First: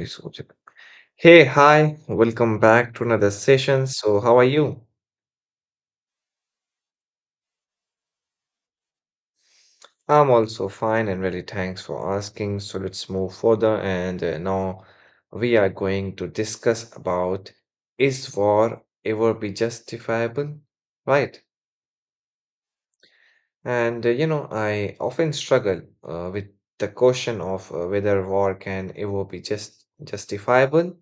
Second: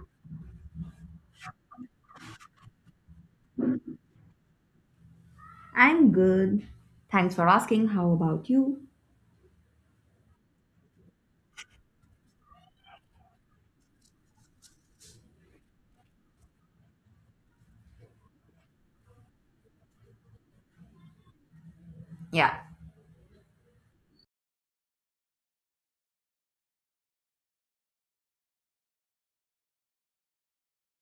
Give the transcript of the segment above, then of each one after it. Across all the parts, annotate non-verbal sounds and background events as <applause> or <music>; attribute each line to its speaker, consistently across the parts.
Speaker 1: Research. Hey, hi, welcome back to another session. So, how are you?
Speaker 2: I'm good. Thanks for asking. How about you?
Speaker 1: I'm also fine and really thanks for asking. So, let's move further. And now we are going to discuss about is war ever be justifiable? Right.
Speaker 2: Yeah,
Speaker 1: And you know, I often struggle with the question of whether war can ever be justifiable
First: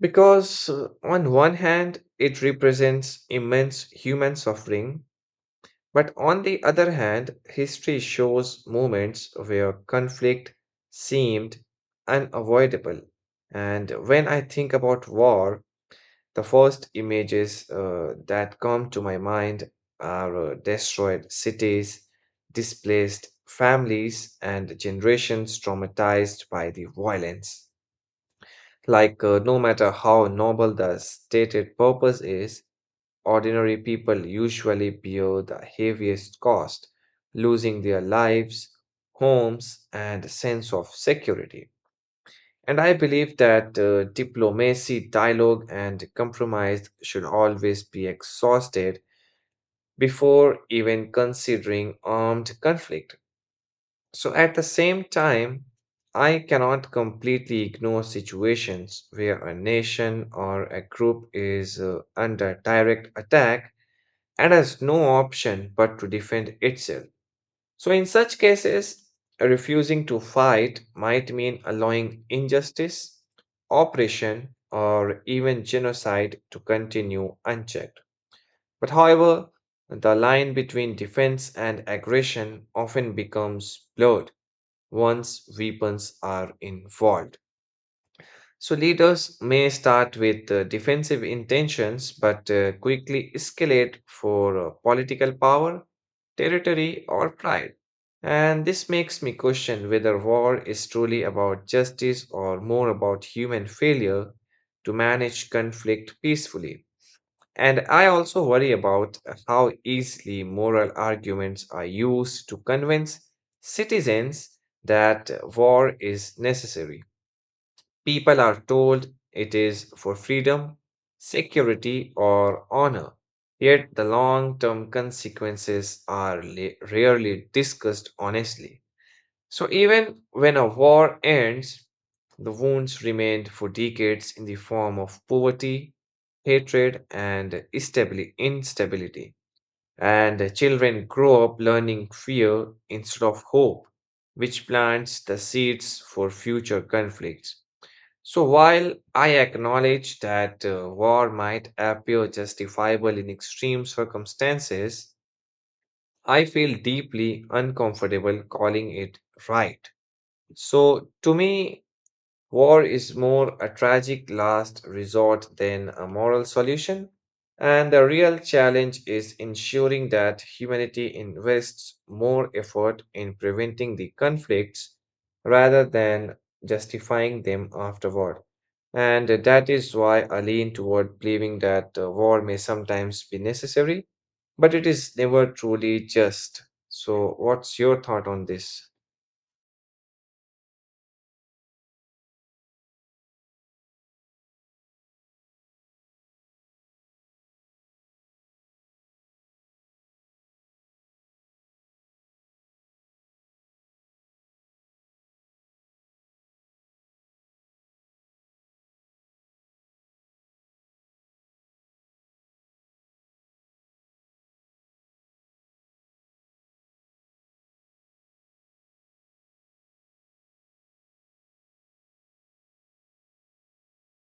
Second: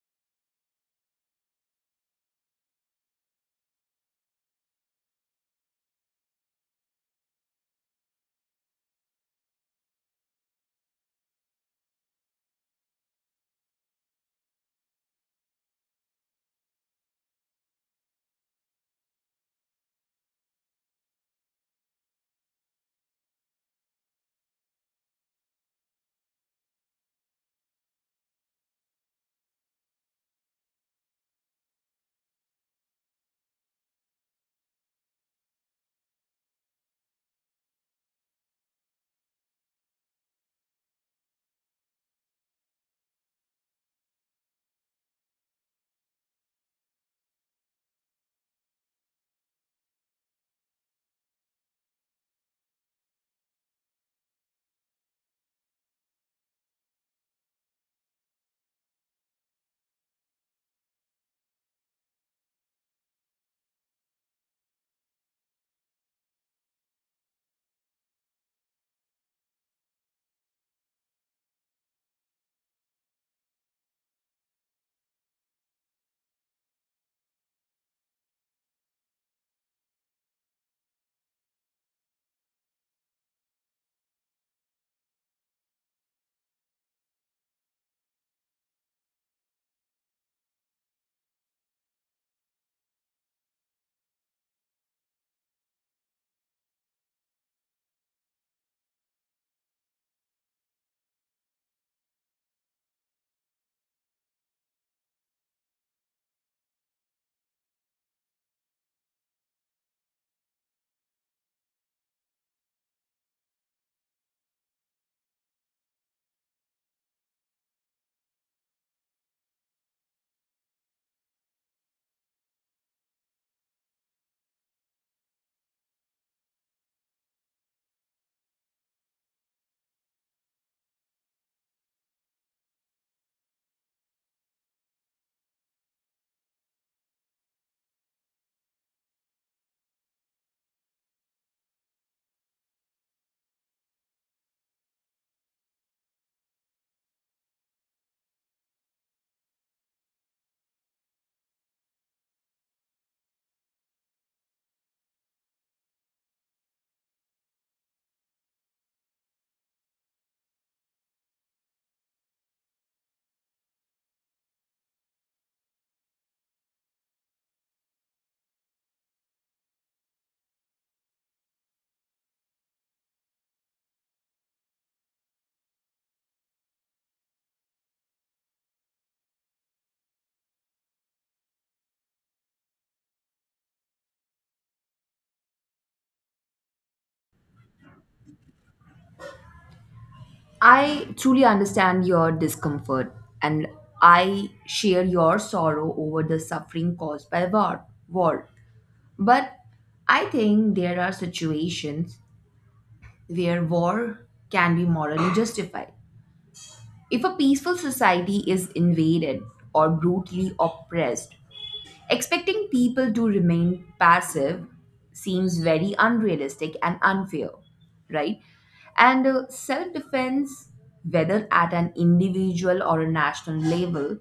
Speaker 1: because on one hand, it represents immense human suffering. But on the other hand, history shows moments where conflict seemed unavoidable. And when I think about war, the first images that come to my mind are destroyed cities, displaced families, and generations traumatized by the violence. No matter how noble the stated purpose is, ordinary people usually bear the heaviest cost, losing their lives, homes, and sense of security. And I believe that diplomacy, dialogue, and compromise should always be exhausted before even considering armed conflict. So, at the same time, I cannot completely ignore situations where a nation or a group is under direct attack and has no option but to defend itself. So, in such cases, refusing to fight might mean allowing injustice, oppression, or even genocide to continue unchecked. However, the line between defense and aggression often becomes blurred once weapons are involved. So leaders may start with defensive intentions but quickly escalate for political power, territory, or pride. And this makes me question whether war is truly about justice or more about human failure to manage conflict peacefully. And I also worry about how easily moral arguments are used to convince citizens that war is necessary. People are told it is for freedom, security, or honor, yet the long term consequences are rarely discussed honestly. So, even when a war ends, the wounds remained for decades in the form of poverty, hatred, and instability. And children grow up learning fear instead of hope, which plants the seeds for future conflicts. So while I acknowledge that war might appear justifiable in extreme circumstances, I feel deeply uncomfortable calling it right. So to me, war is more a tragic last resort than a moral solution, and the real challenge is ensuring that humanity invests more effort in preventing the conflicts rather than justifying them afterward. And that is why I lean toward believing that war may sometimes be necessary, but it is never truly just. So, what's your thought on this?
Speaker 2: I truly understand your discomfort and I share your sorrow over the suffering caused by war. But I think there are situations where war can be morally justified. If a peaceful society is invaded or brutally oppressed, expecting people to remain passive seems very unrealistic and unfair, right? And self defense, whether at an individual or a national level,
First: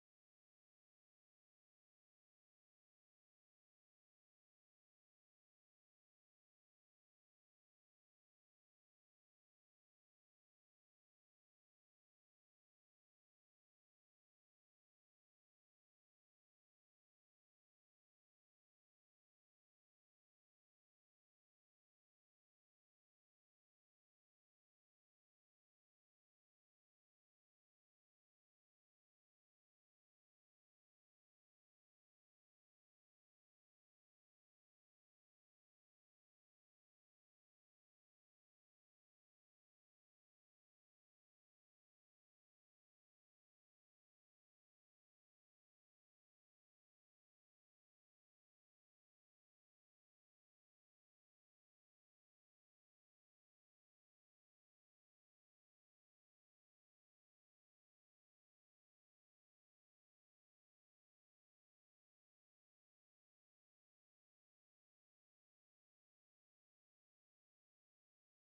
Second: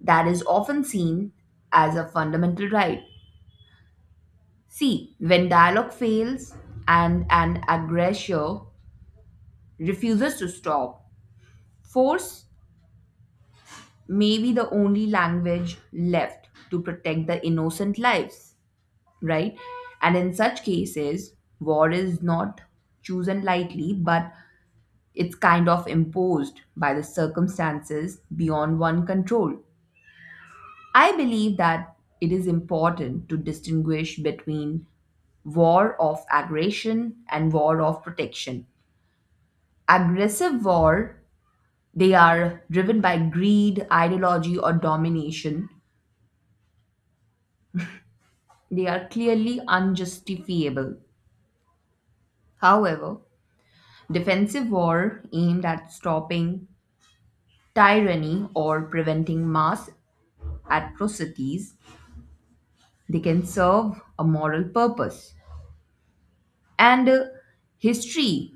Speaker 2: that is often seen as a fundamental right. See, when dialogue fails and an aggressor refuses to stop, force may be the only language left to protect the innocent lives, right? And in such cases, war is not chosen lightly, but it's kind of imposed by the circumstances beyond one control. I believe that it is important to distinguish between war of aggression and war of protection. Aggressive war, they are driven by greed, ideology, or domination. They are clearly unjustifiable. However, defensive war aimed at stopping tyranny or preventing mass atrocities, they can serve a moral purpose. And history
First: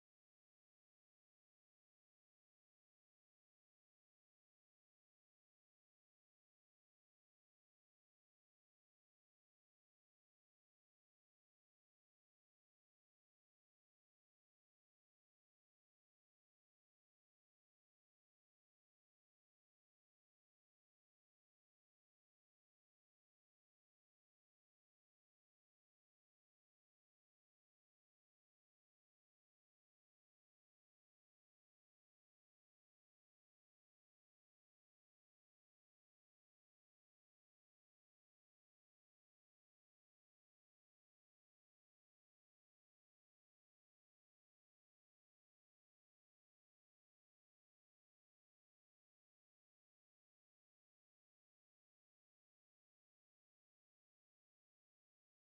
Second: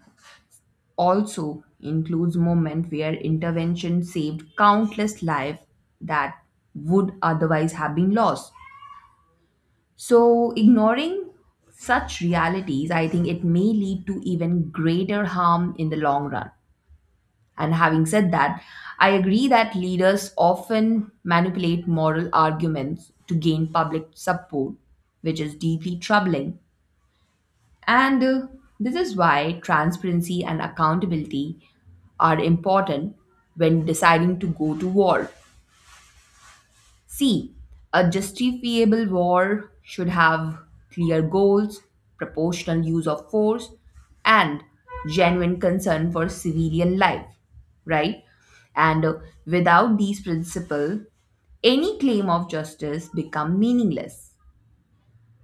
Speaker 2: also includes moments where intervention saved countless lives that would otherwise have been lost. So, ignoring such realities, I think it may lead to even greater harm in the long run. And having said that, I agree that leaders often manipulate moral arguments to gain public support, which is deeply troubling. And this is why transparency and accountability are important when deciding to go to war. C, a justifiable war should have clear goals, proportional use of force, and genuine concern for civilian life, right? And without these principles, any claim of justice become meaningless.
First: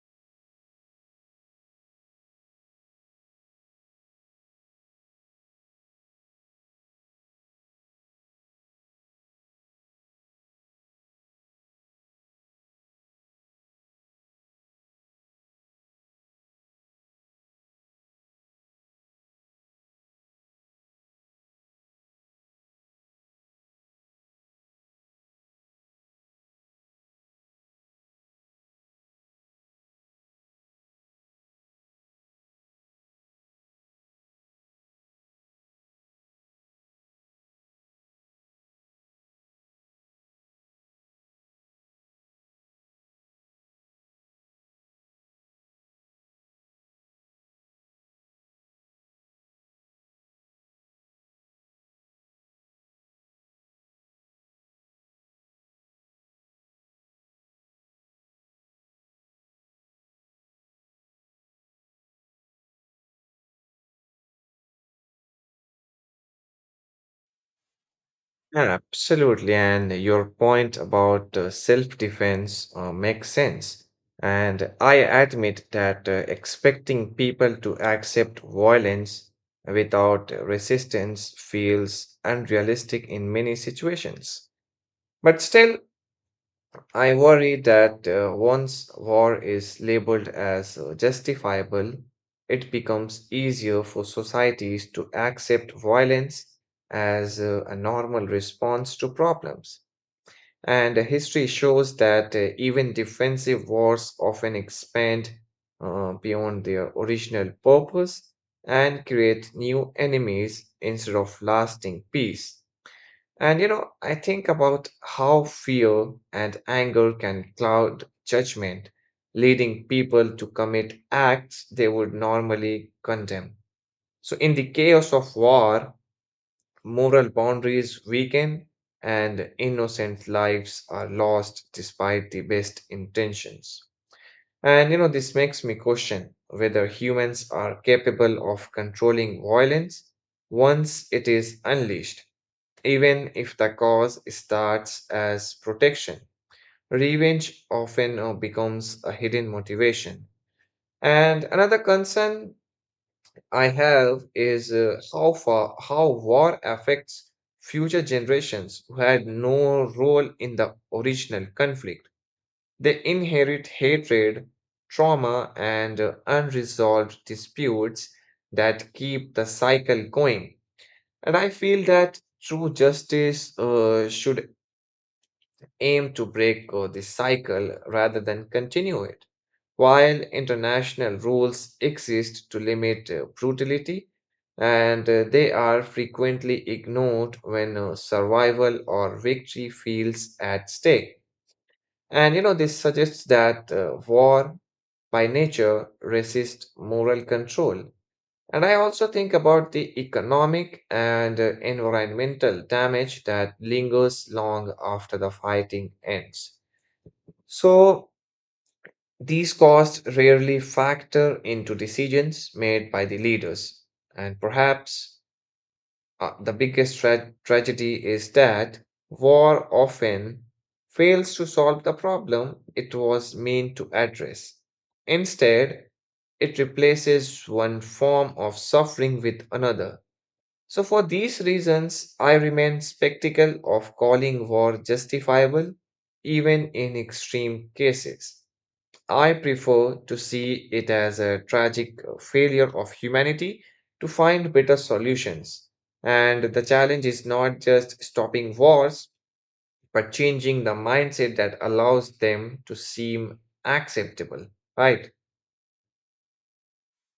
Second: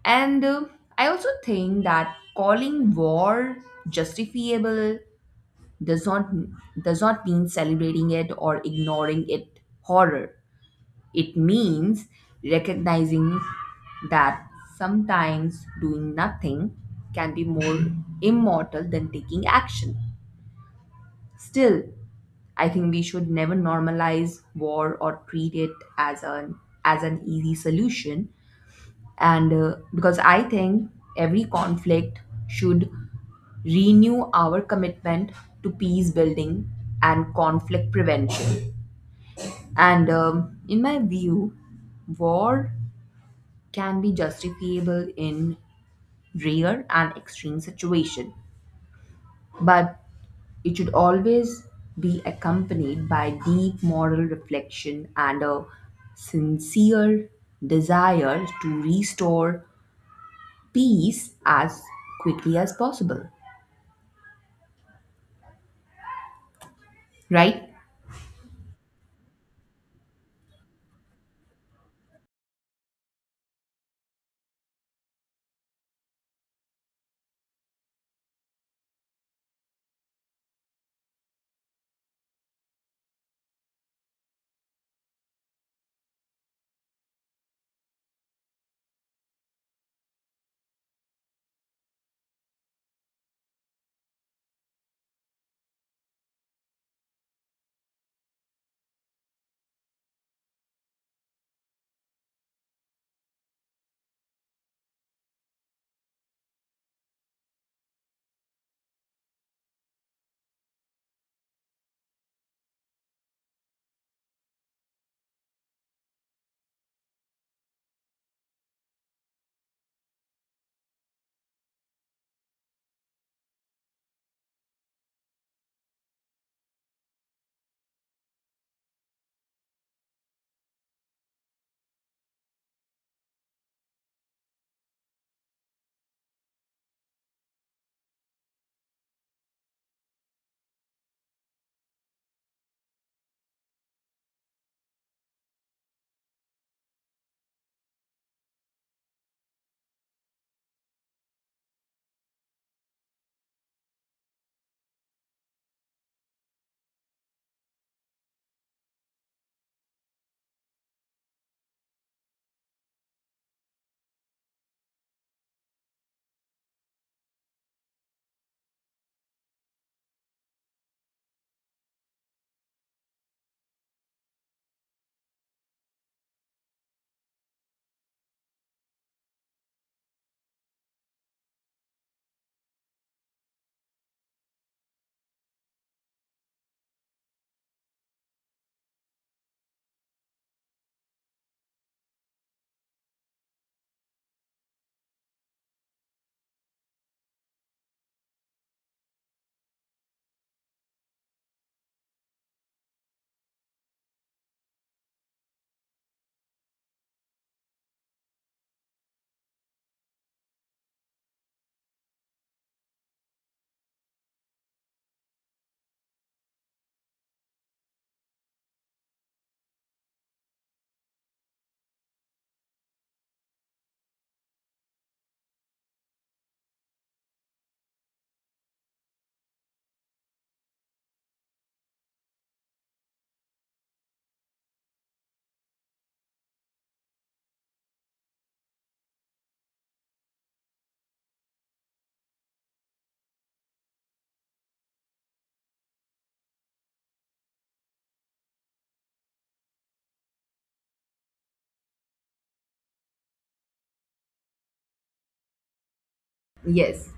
Speaker 2: And I also think that calling war justifiable does not does not mean celebrating it or ignoring it horror, it means recognizing that sometimes doing nothing can be more immortal than taking action. Still, I think we should never normalize war or treat it as an as an easy solution. And because I think every conflict should renew our commitment to peace building and conflict prevention. And in my view, war can be justifiable in rare and extreme situations, but it should always be accompanied by deep moral reflection and a sincere desire to restore peace as quickly as possible. Right?
Speaker 1: Yeah, absolutely. And your point about self-defense makes sense. And I admit that expecting people to accept violence without resistance feels unrealistic in many situations. But still, I worry that once war is labeled as justifiable, it becomes easier for societies to accept violence as a normal response to problems. And history shows that even defensive wars often expand beyond their original purpose and create new enemies instead of lasting peace. And you know, I think about how fear and anger can cloud judgment, leading people to commit acts they would normally condemn. So, in the chaos of war, moral boundaries weaken, and innocent lives are lost despite the best intentions. And you know, this makes me question whether humans are capable of controlling violence once it is unleashed, even if the cause starts as protection. Revenge often becomes a hidden motivation. And another concern I have is how war affects future generations who had no role in the original conflict. They inherit hatred, trauma, and unresolved disputes that keep the cycle going. And I feel that true justice should aim to break this cycle rather than continue it. While international rules exist to limit brutality, and they are frequently ignored when survival or victory feels at stake. And you know, this suggests that war by nature resists moral control. And I also think about the economic and environmental damage that lingers long after the fighting ends. So, these costs rarely factor into decisions made by the leaders. And perhaps the biggest tragedy is that war often fails to solve the problem it was meant to address. Instead, it replaces one form of suffering with another. So, for these reasons, I remain skeptical of calling war justifiable even in extreme cases. I prefer to see it as a tragic failure of humanity to find better solutions. And the challenge is not just stopping wars, but changing the mindset that allows them to seem acceptable, right?
Speaker 2: Yes.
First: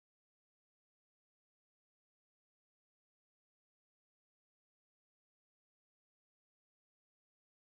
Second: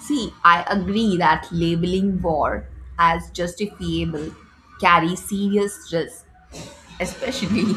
Speaker 2: See, I agree that labeling war as justifiable carries serious risks, especially,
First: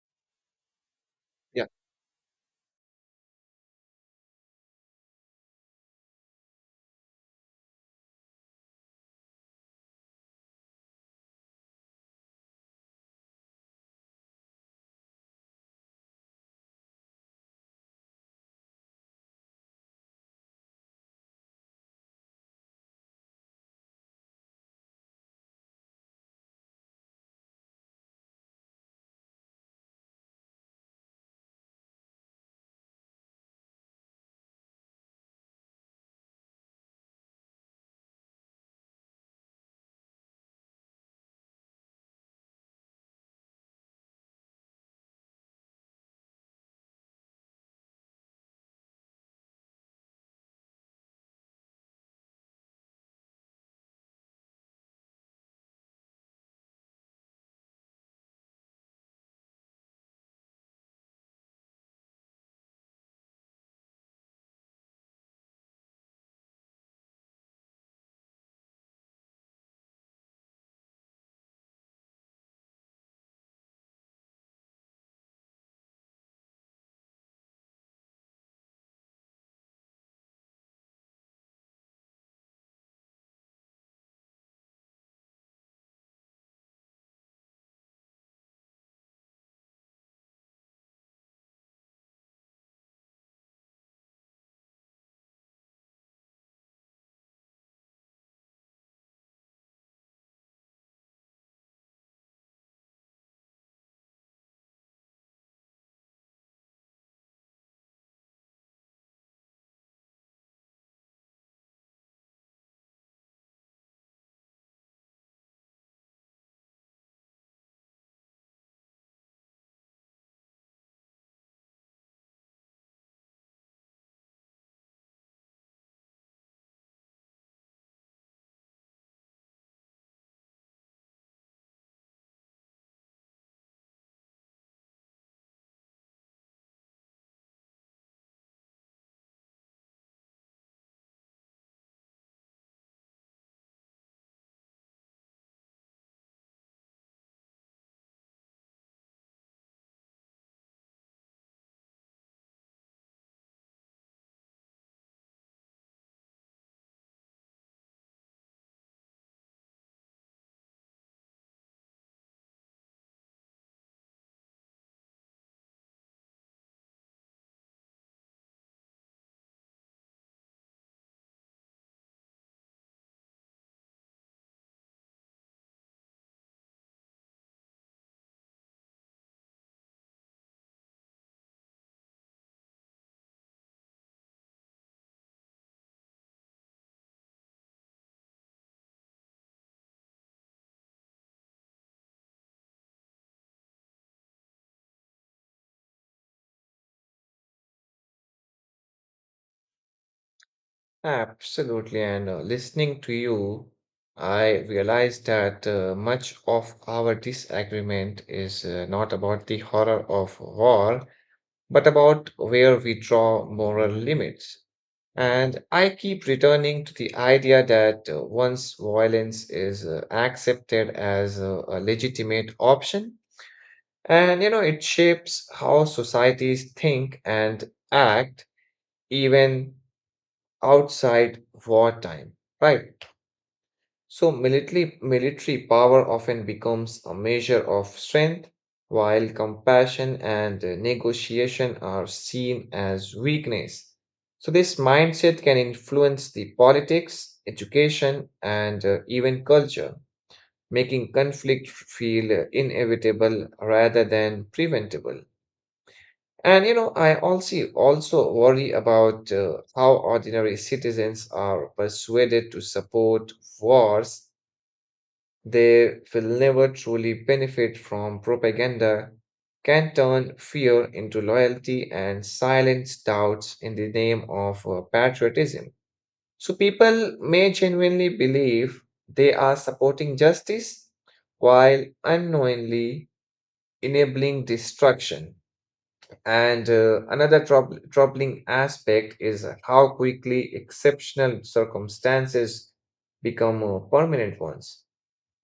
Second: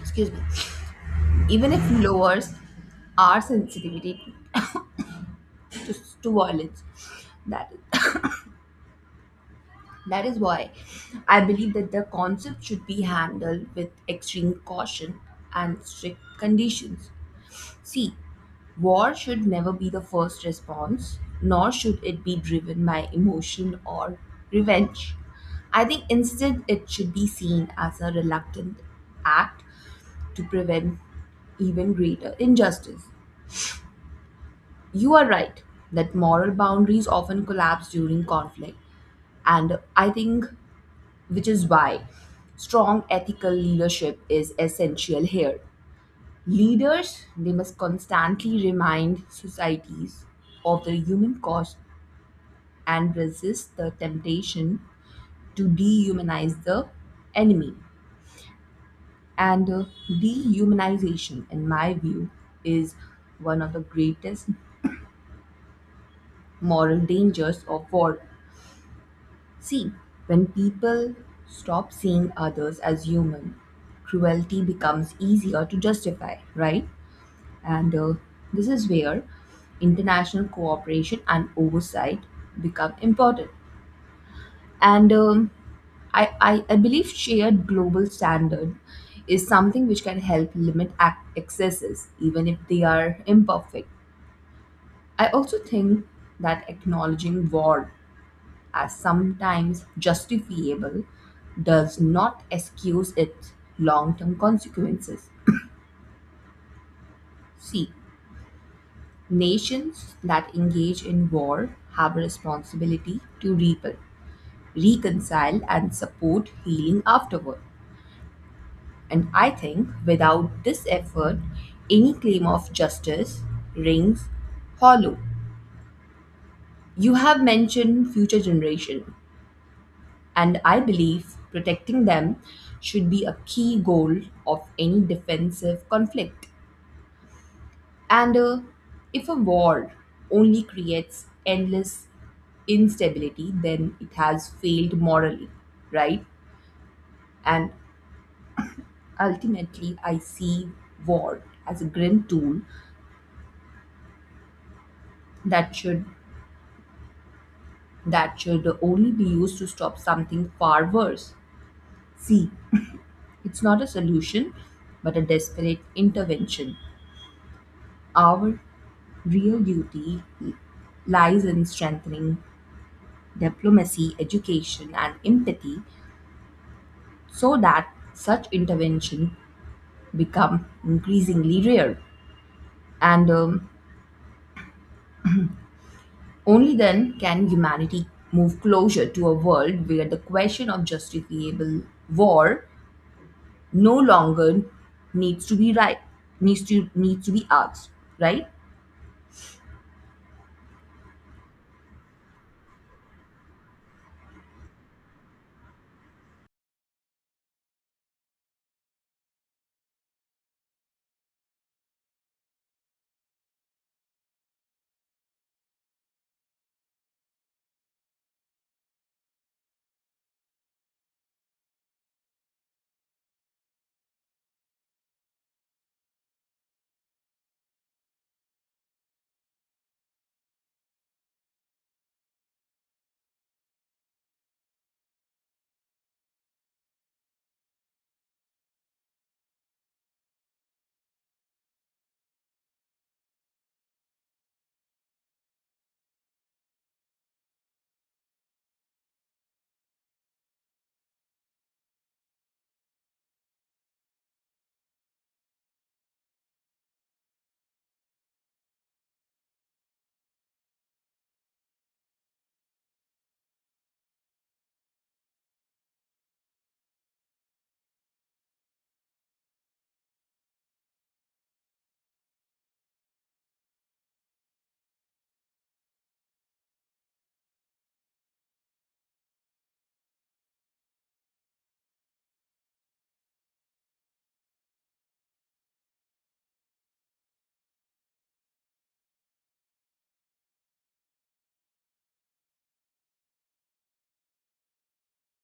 Speaker 2: <laughs> excuse me,
Speaker 1: Yeah,
Speaker 2: even if lowers our sensitivity to, to violence. That, <laughs> <coughs> that is why I believe that the concept should be handled with extreme caution and strict conditions. See, war should never be the first response, nor should it be driven by emotion or revenge. I think instead it should be seen as a reluctant act to prevent even greater injustice. You are right that moral boundaries often collapse during conflict, and I think, which is why strong ethical leadership is essential here. Leaders they must constantly remind societies of the human cost and resist the temptation to dehumanize the enemy. And dehumanization, in my view, is one of the greatest moral dangers of war. See, when people stop seeing others as human, cruelty becomes easier to justify, right? And this is where international cooperation and oversight become important. And I believe shared global standard is something which can help limit excesses, even if they are imperfect. I also think that acknowledging war as sometimes justifiable, does not excuse its long term consequences. See, nations that engage in war have a responsibility to repel, reconcile, and support healing afterward. And I think without this effort, any claim of justice rings hollow. You have mentioned future generation, and I believe protecting them should be a key goal of any defensive conflict. And if a war only creates endless instability, then it has failed morally, right? And ultimately, I see war as a grim tool that should that should only be used to stop something far worse. See, it's not a solution, but a desperate intervention. Our real duty lies in strengthening diplomacy, education, and empathy so that such intervention become increasingly rare. And only then can humanity move closer to a world where the question of justifiable war no longer needs to be, right, needs to be asked, right?
Speaker 1: absolutely. And listening to you, I realized that much of our disagreement is not about the horror of war, but about where we draw moral limits. And I keep returning to the idea that once violence is accepted as a legitimate option, and you know, it shapes how societies think and act even outside wartime, right? So military power often becomes a measure of strength, while compassion and negotiation are seen as weakness. So this mindset can influence the politics, education, and even culture, making conflict feel inevitable rather than preventable. And you know, I also worry about how ordinary citizens are persuaded to support wars they will never truly benefit from. Propaganda can turn fear into loyalty and silence doubts in the name of patriotism. So people may genuinely believe they are supporting justice while unknowingly enabling destruction. And another troubling aspect is how quickly exceptional circumstances become permanent ones.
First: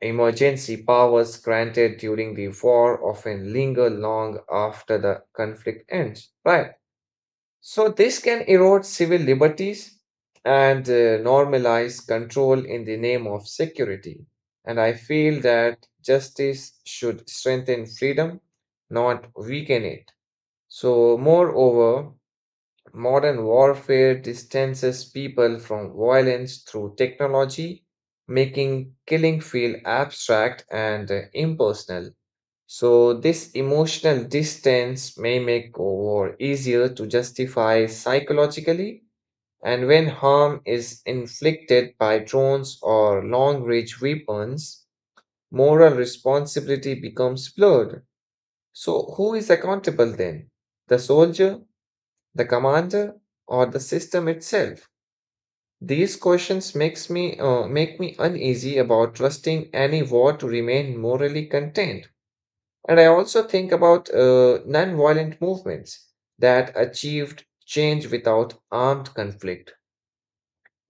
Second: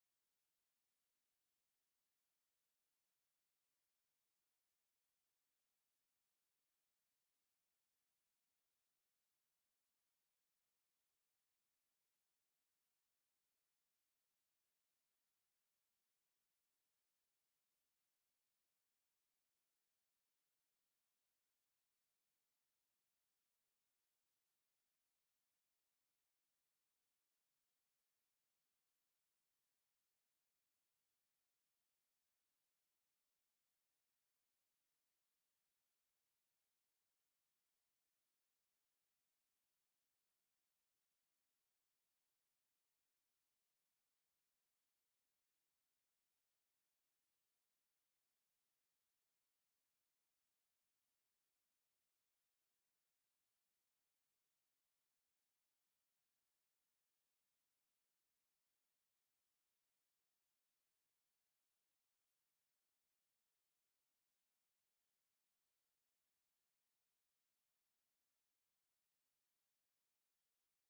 Speaker 1: Emergency powers granted during the war often linger long after the conflict ends, right? So, this can erode civil liberties and normalize control in the name of security. And I feel that justice should strengthen freedom, not weaken it. So, moreover, modern warfare distances people from violence through technology, making killing feel abstract and impersonal. So, this emotional distance may make war easier to justify psychologically, and when harm is inflicted by drones or long range weapons, moral responsibility becomes blurred. So, who is accountable then? The soldier? The commander? Or the system itself? These questions make me uneasy about trusting any war to remain morally contained. And I also think about non-violent movements that achieved change without armed conflict.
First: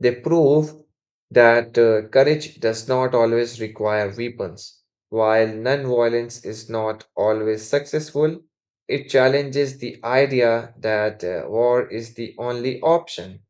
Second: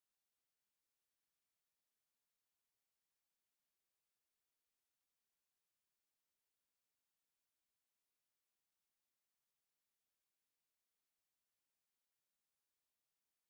Speaker 1: They prove that courage does not always require weapons. While non-violence is not always successful, it challenges the idea that war is the only option.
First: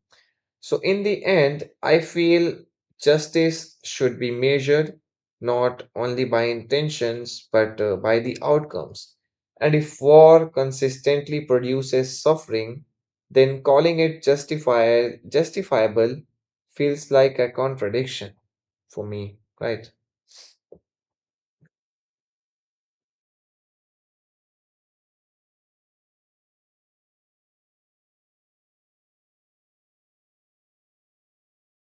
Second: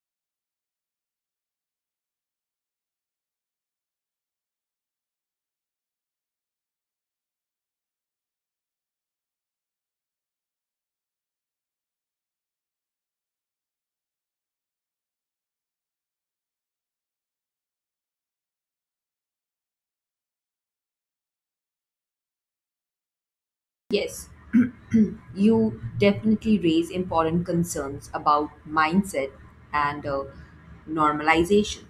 Speaker 1: So, in the end, I feel justice should be measured not only by intentions but by the outcomes. And if war consistently produces suffering, then calling it justifiable feels like a contradiction for me, right?
Speaker 2: Yes, <clears throat> you definitely raise important concerns about mindset and normalization.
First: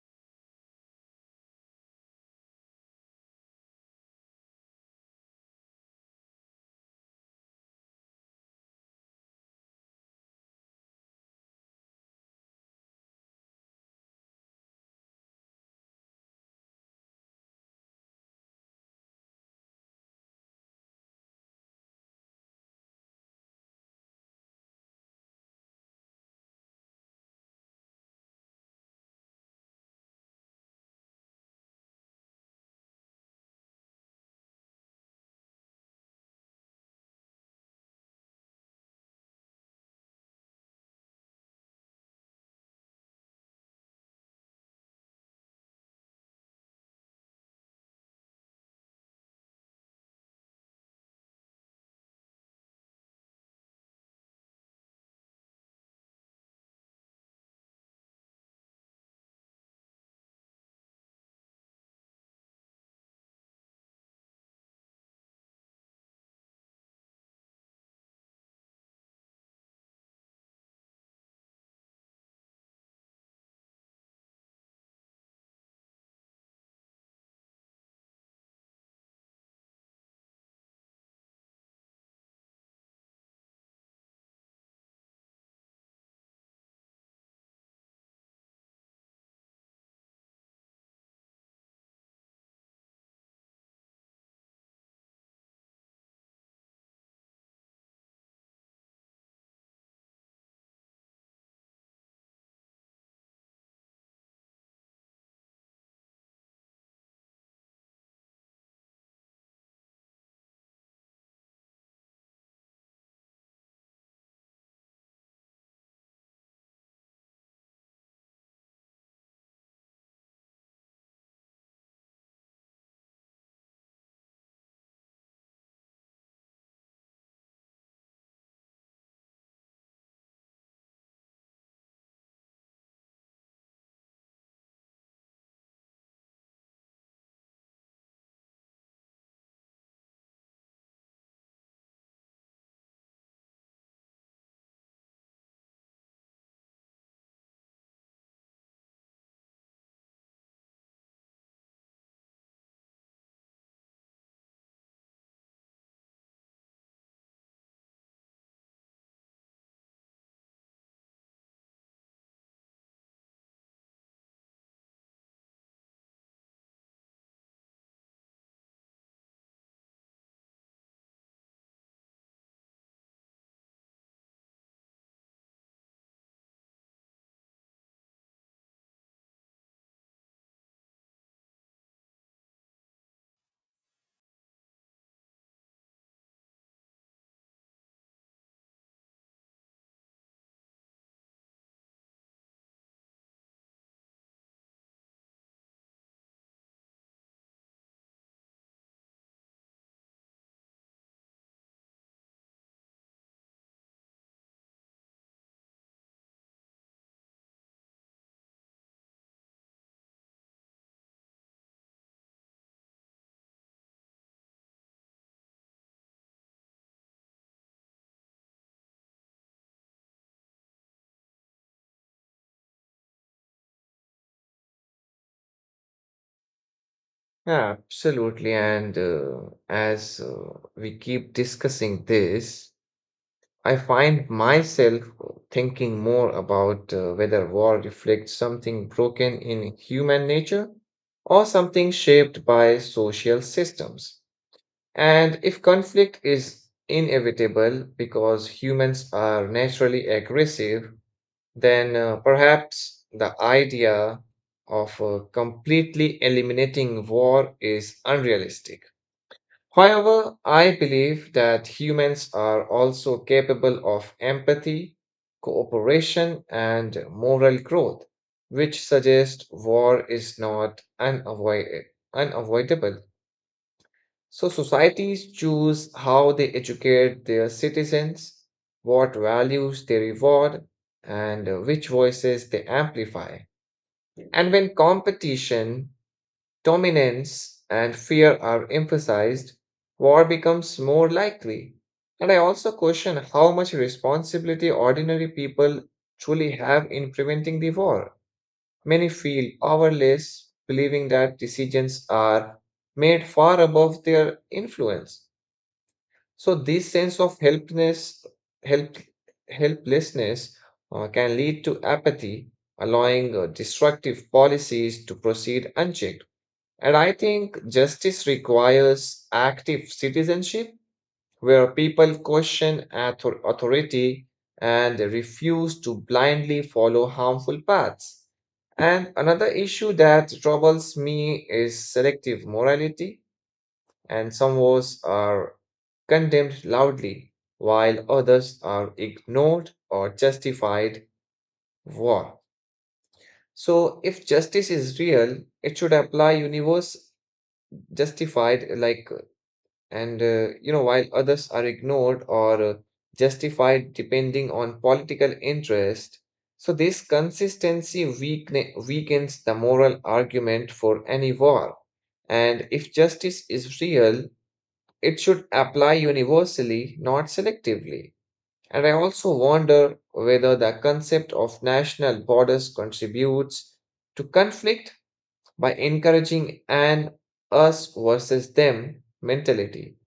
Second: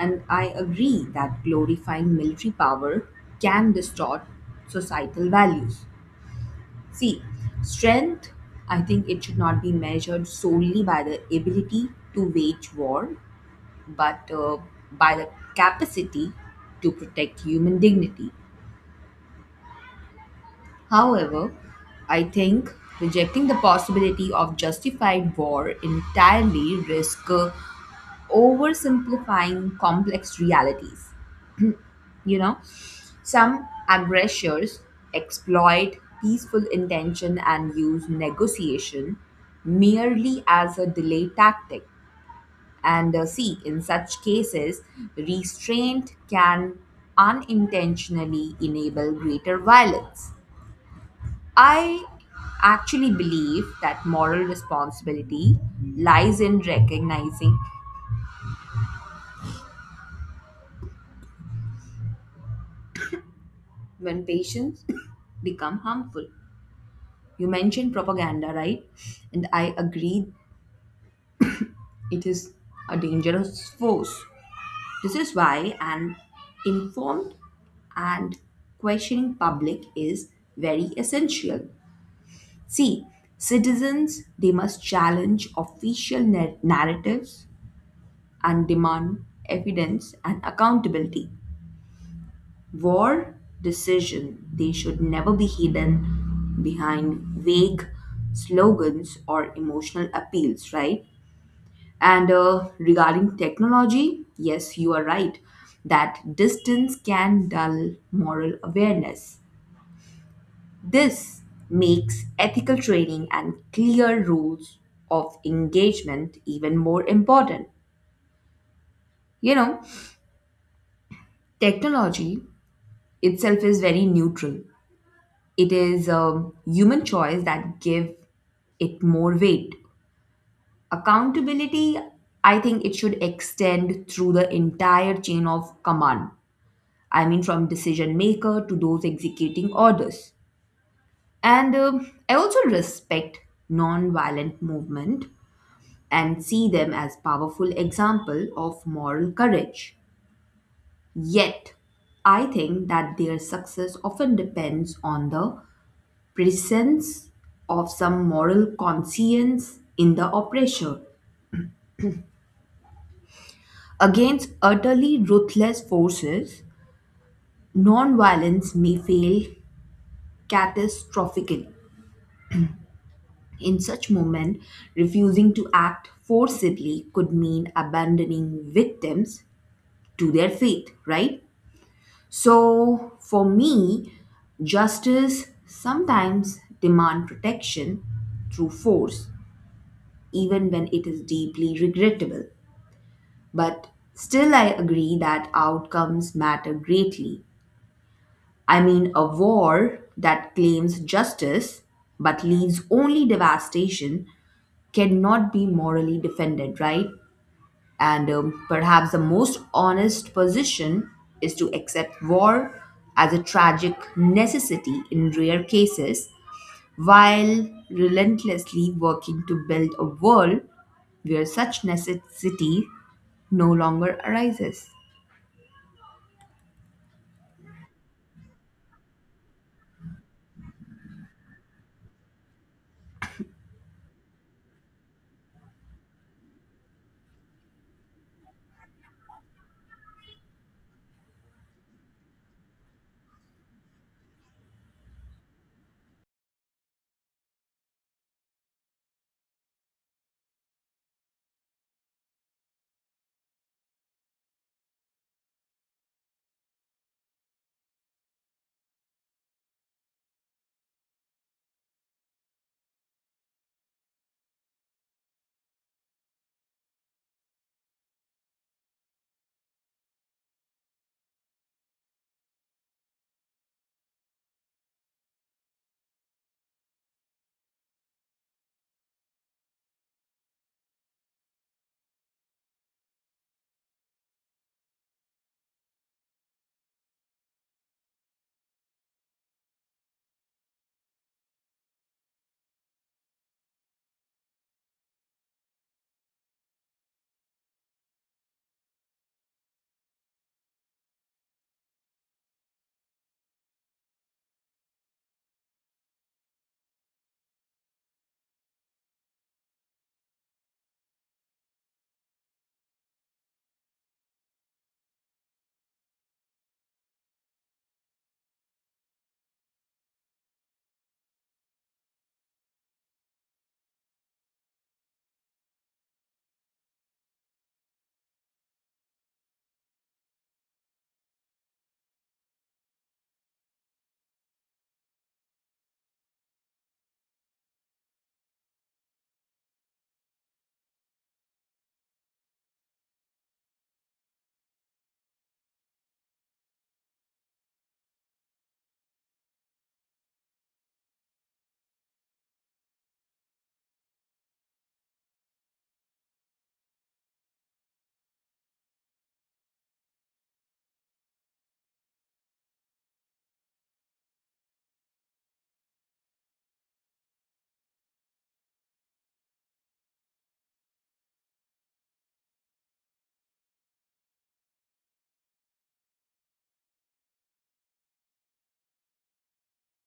Speaker 2: And I agree that glorifying military power can distort societal values. See, strength, I think it should not be measured solely by the ability to wage war, but by the capacity to protect human dignity. However, I think rejecting the possibility of justified war entirely risks oversimplifying complex realities. You know, some aggressors exploit peaceful intention and use negotiation merely as a delay tactic. And see, in such cases, restraint can unintentionally enable greater violence. I actually believe that moral responsibility lies in recognizing when patients <coughs> become harmful. You mentioned propaganda, right? And I agree it is a dangerous force. This is why an informed and questioning public is very essential. See, citizens they must challenge official narratives and demand evidence and accountability. War decision they should never be hidden behind vague slogans or emotional appeals, right? And regarding technology, yes, you are right that distance can dull moral awareness. This makes ethical training and clear rules of engagement even more important. you know Technology itself is very neutral. It is human choice that give it more weight. Accountability, I think it should extend through the entire chain of command. I mean, from decision maker to those executing orders. And I also respect non-violent movement and see them as powerful example of moral courage. Yet, I think that their success often depends on the presence of some moral conscience in the oppressor. Against utterly ruthless forces, nonviolence may fail catastrophically. In such moment, refusing to act forcibly could mean abandoning victims to their fate, right? So, for me, justice sometimes demand protection through force, even when it is deeply regrettable. But still, I agree that outcomes matter greatly. I mean, a war that claims justice but leaves only devastation cannot be morally defended, right? And perhaps the most honest position is to accept war as a tragic necessity in rare cases while relentlessly working to build a world where such necessity no longer arises.
Speaker 1: Yeah, absolutely. And as we keep discussing this, I find myself thinking more about whether war reflects something broken in human nature or something shaped by social systems. And if conflict is inevitable because humans are naturally aggressive, then perhaps the idea of completely eliminating war is unrealistic. However, I believe that humans are also capable of empathy, cooperation, and moral growth, which suggests war is not unavoidable. So societies choose how they educate their citizens, what values they reward, and which voices they amplify. And when competition, dominance, and fear are emphasized, war becomes more likely. And I also question how much responsibility ordinary people truly have in preventing the war. Many feel powerless, believing that decisions are made far above their influence. So this sense of help, helplessness can lead to apathy, allowing destructive policies to proceed unchecked. And I think justice requires active citizenship, where people question authority and refuse to blindly follow harmful paths. And another issue that troubles me is selective morality, and some wars are condemned loudly, while others are ignored or justified war. So, if justice is real, it should apply universe justified like and you know, while others are ignored or justified depending on political interest. So this weakens the moral argument for any war. And if justice is real, it should apply universally, not selectively. And I also wonder whether the concept of national borders contributes to conflict by encouraging an us versus them mentality.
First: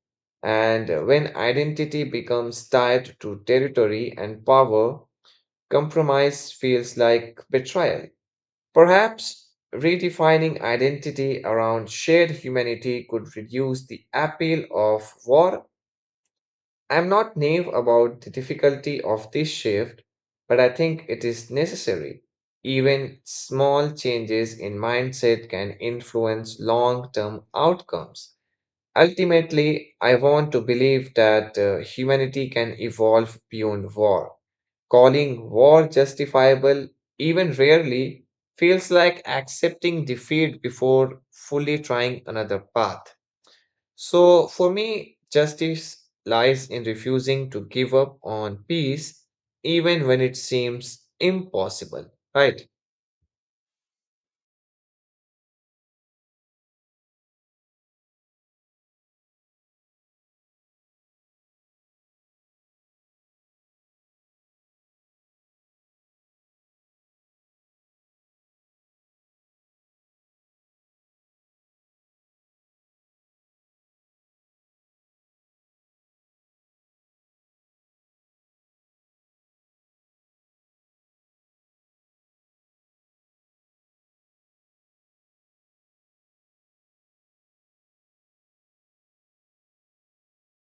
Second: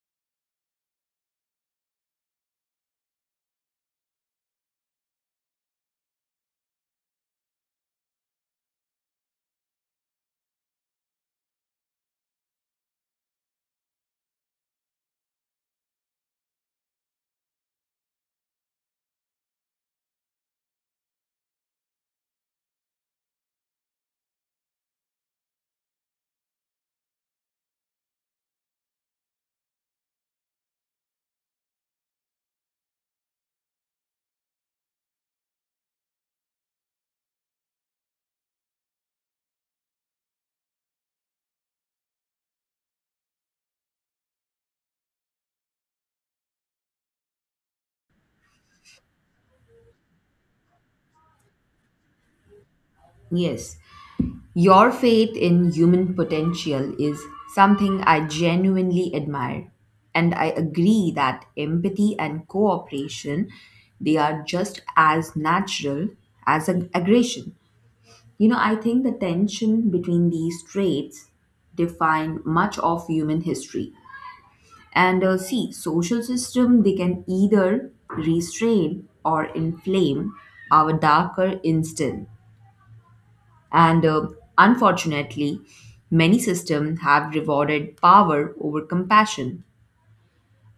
Speaker 1: And when identity becomes tied to territory and power, compromise feels like betrayal. Perhaps redefining identity around shared humanity could reduce the appeal of war. I'm not naive about the difficulty of this shift, but I think it is necessary. Even small changes in mindset can influence long term outcomes. Ultimately, I want to believe that humanity can evolve beyond war. Calling war justifiable, even rarely, feels like accepting defeat before fully trying another path. So, for me, justice lies in refusing to give up on peace even when it seems impossible, right?
Speaker 2: Yes, your faith in human potential is something I genuinely admire. And I agree that empathy and cooperation, they are just as natural as aggression. You know, I think the tension between these traits define much of human history. And see, social system, they can either restrain or inflame our darker instinct and unfortunately, many systems have rewarded power over compassion.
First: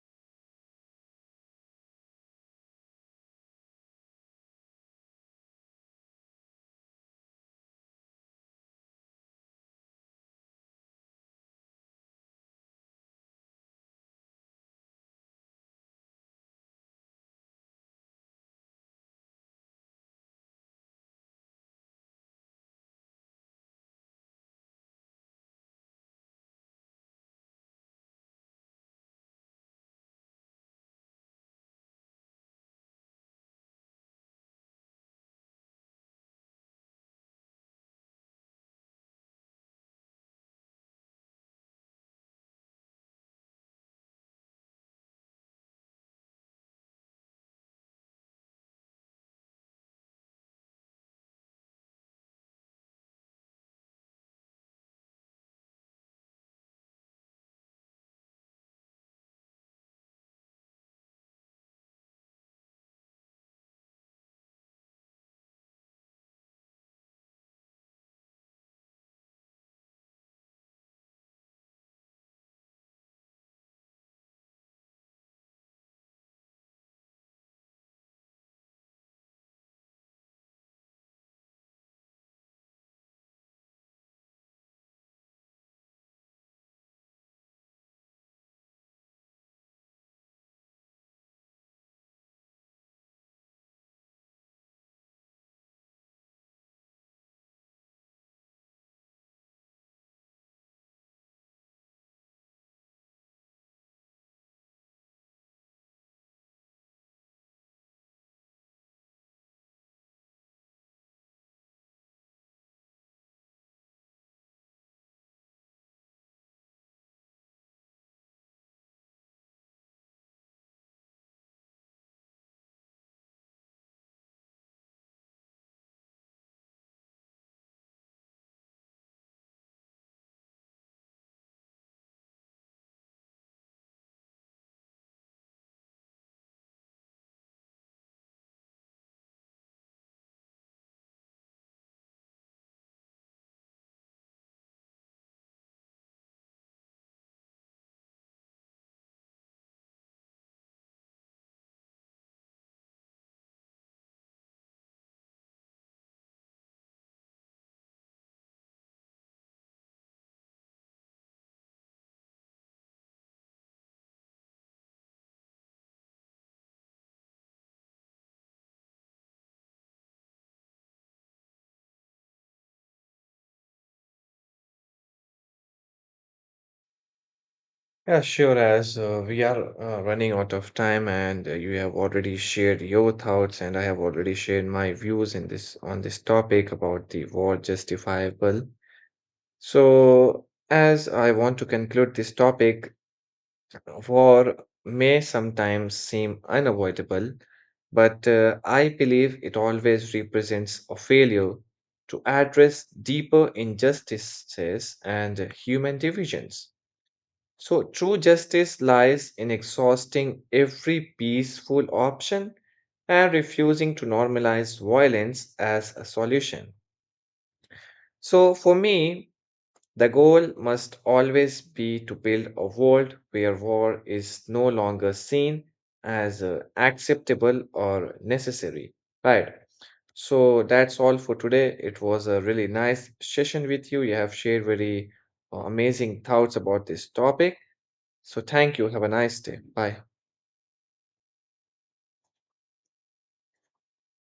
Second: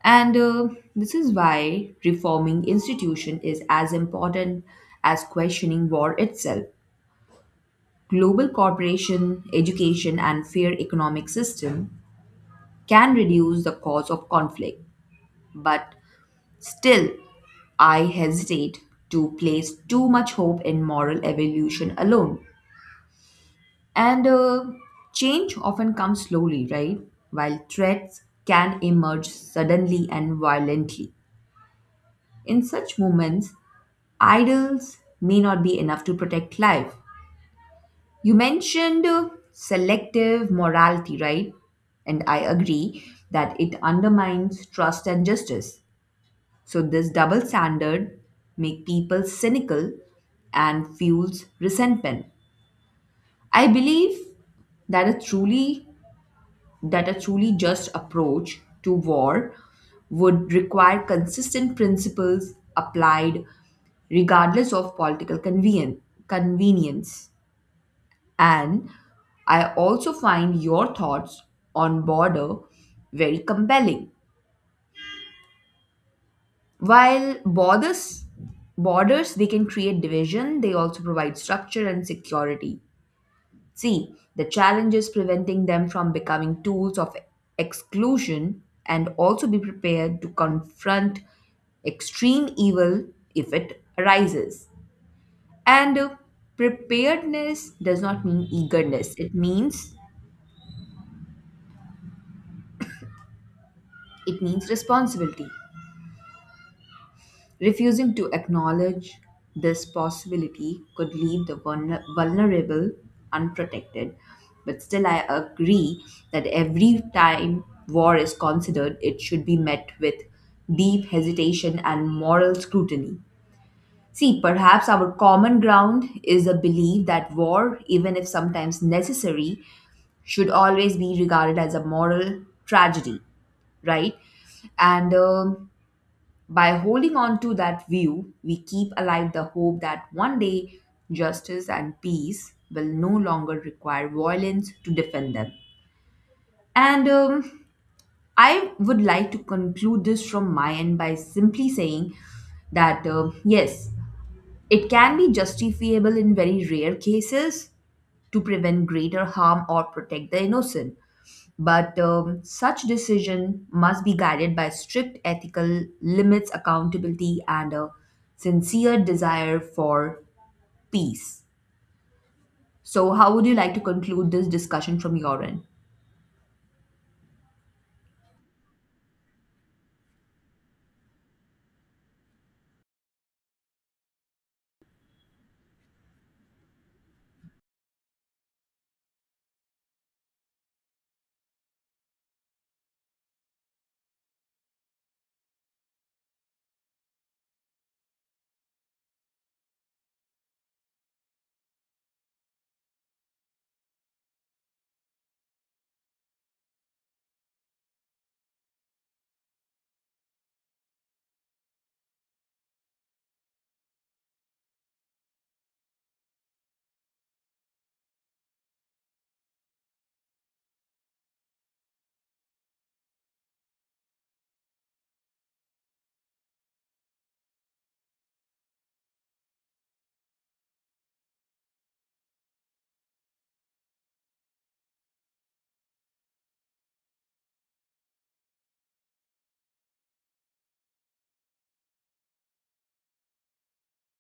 Speaker 2: And this is why reforming institution is as important as questioning war itself. Global cooperation, education, and fair economic system can reduce the cause of conflict, but still, I hesitate to place too much hope in moral evolution alone. And change often comes slowly, right? While threats can emerge suddenly and violently. In such moments, idols may not be enough to protect life. You mentioned selective morality, right? And I agree that it undermines trust and justice. So this double standard make people cynical and fuels resentment. I believe that a truly just approach to war would require consistent principles applied regardless of political convenience. And I also find your thoughts on border very compelling. While borders they can create division, they also provide structure and security. See, the challenge is preventing them from becoming tools of exclusion and also be prepared to confront extreme evil if it arises. And preparedness does not mean eagerness. It means responsibility. Refusing to acknowledge this possibility could leave the vulnerable unprotected. But still, I agree that every time war is considered, it should be met with deep hesitation and moral scrutiny. See, perhaps our common ground is a belief that war, even if sometimes necessary, should always be regarded as a moral tragedy, right? And by holding on to that view, we keep alive the hope that one day justice and peace will no longer require violence to defend them. And I would like to conclude this from my end by simply saying that yes, it can be justifiable in very rare cases to prevent greater harm or protect the innocent. But such decision must be guided by strict ethical limits, accountability, and a sincere desire for peace. So, how would you like to conclude this discussion from your end?
Speaker 1: Yeah, sure. As we are running out of time, and you have already shared your thoughts, and I have already shared my views in this topic about the war justifiable. So, as I want to conclude this topic, war may sometimes seem unavoidable, but I believe it always represents a failure to address deeper injustices and human divisions. So, true justice lies in exhausting every peaceful option and refusing to normalize violence as a solution. So, for me, the goal must always be to build a world where war is no longer seen as acceptable or necessary. Right. So that's all for today. It was a really nice session with you. You have shared very amazing thoughts about this topic. So thank you. Have a nice day. Bye.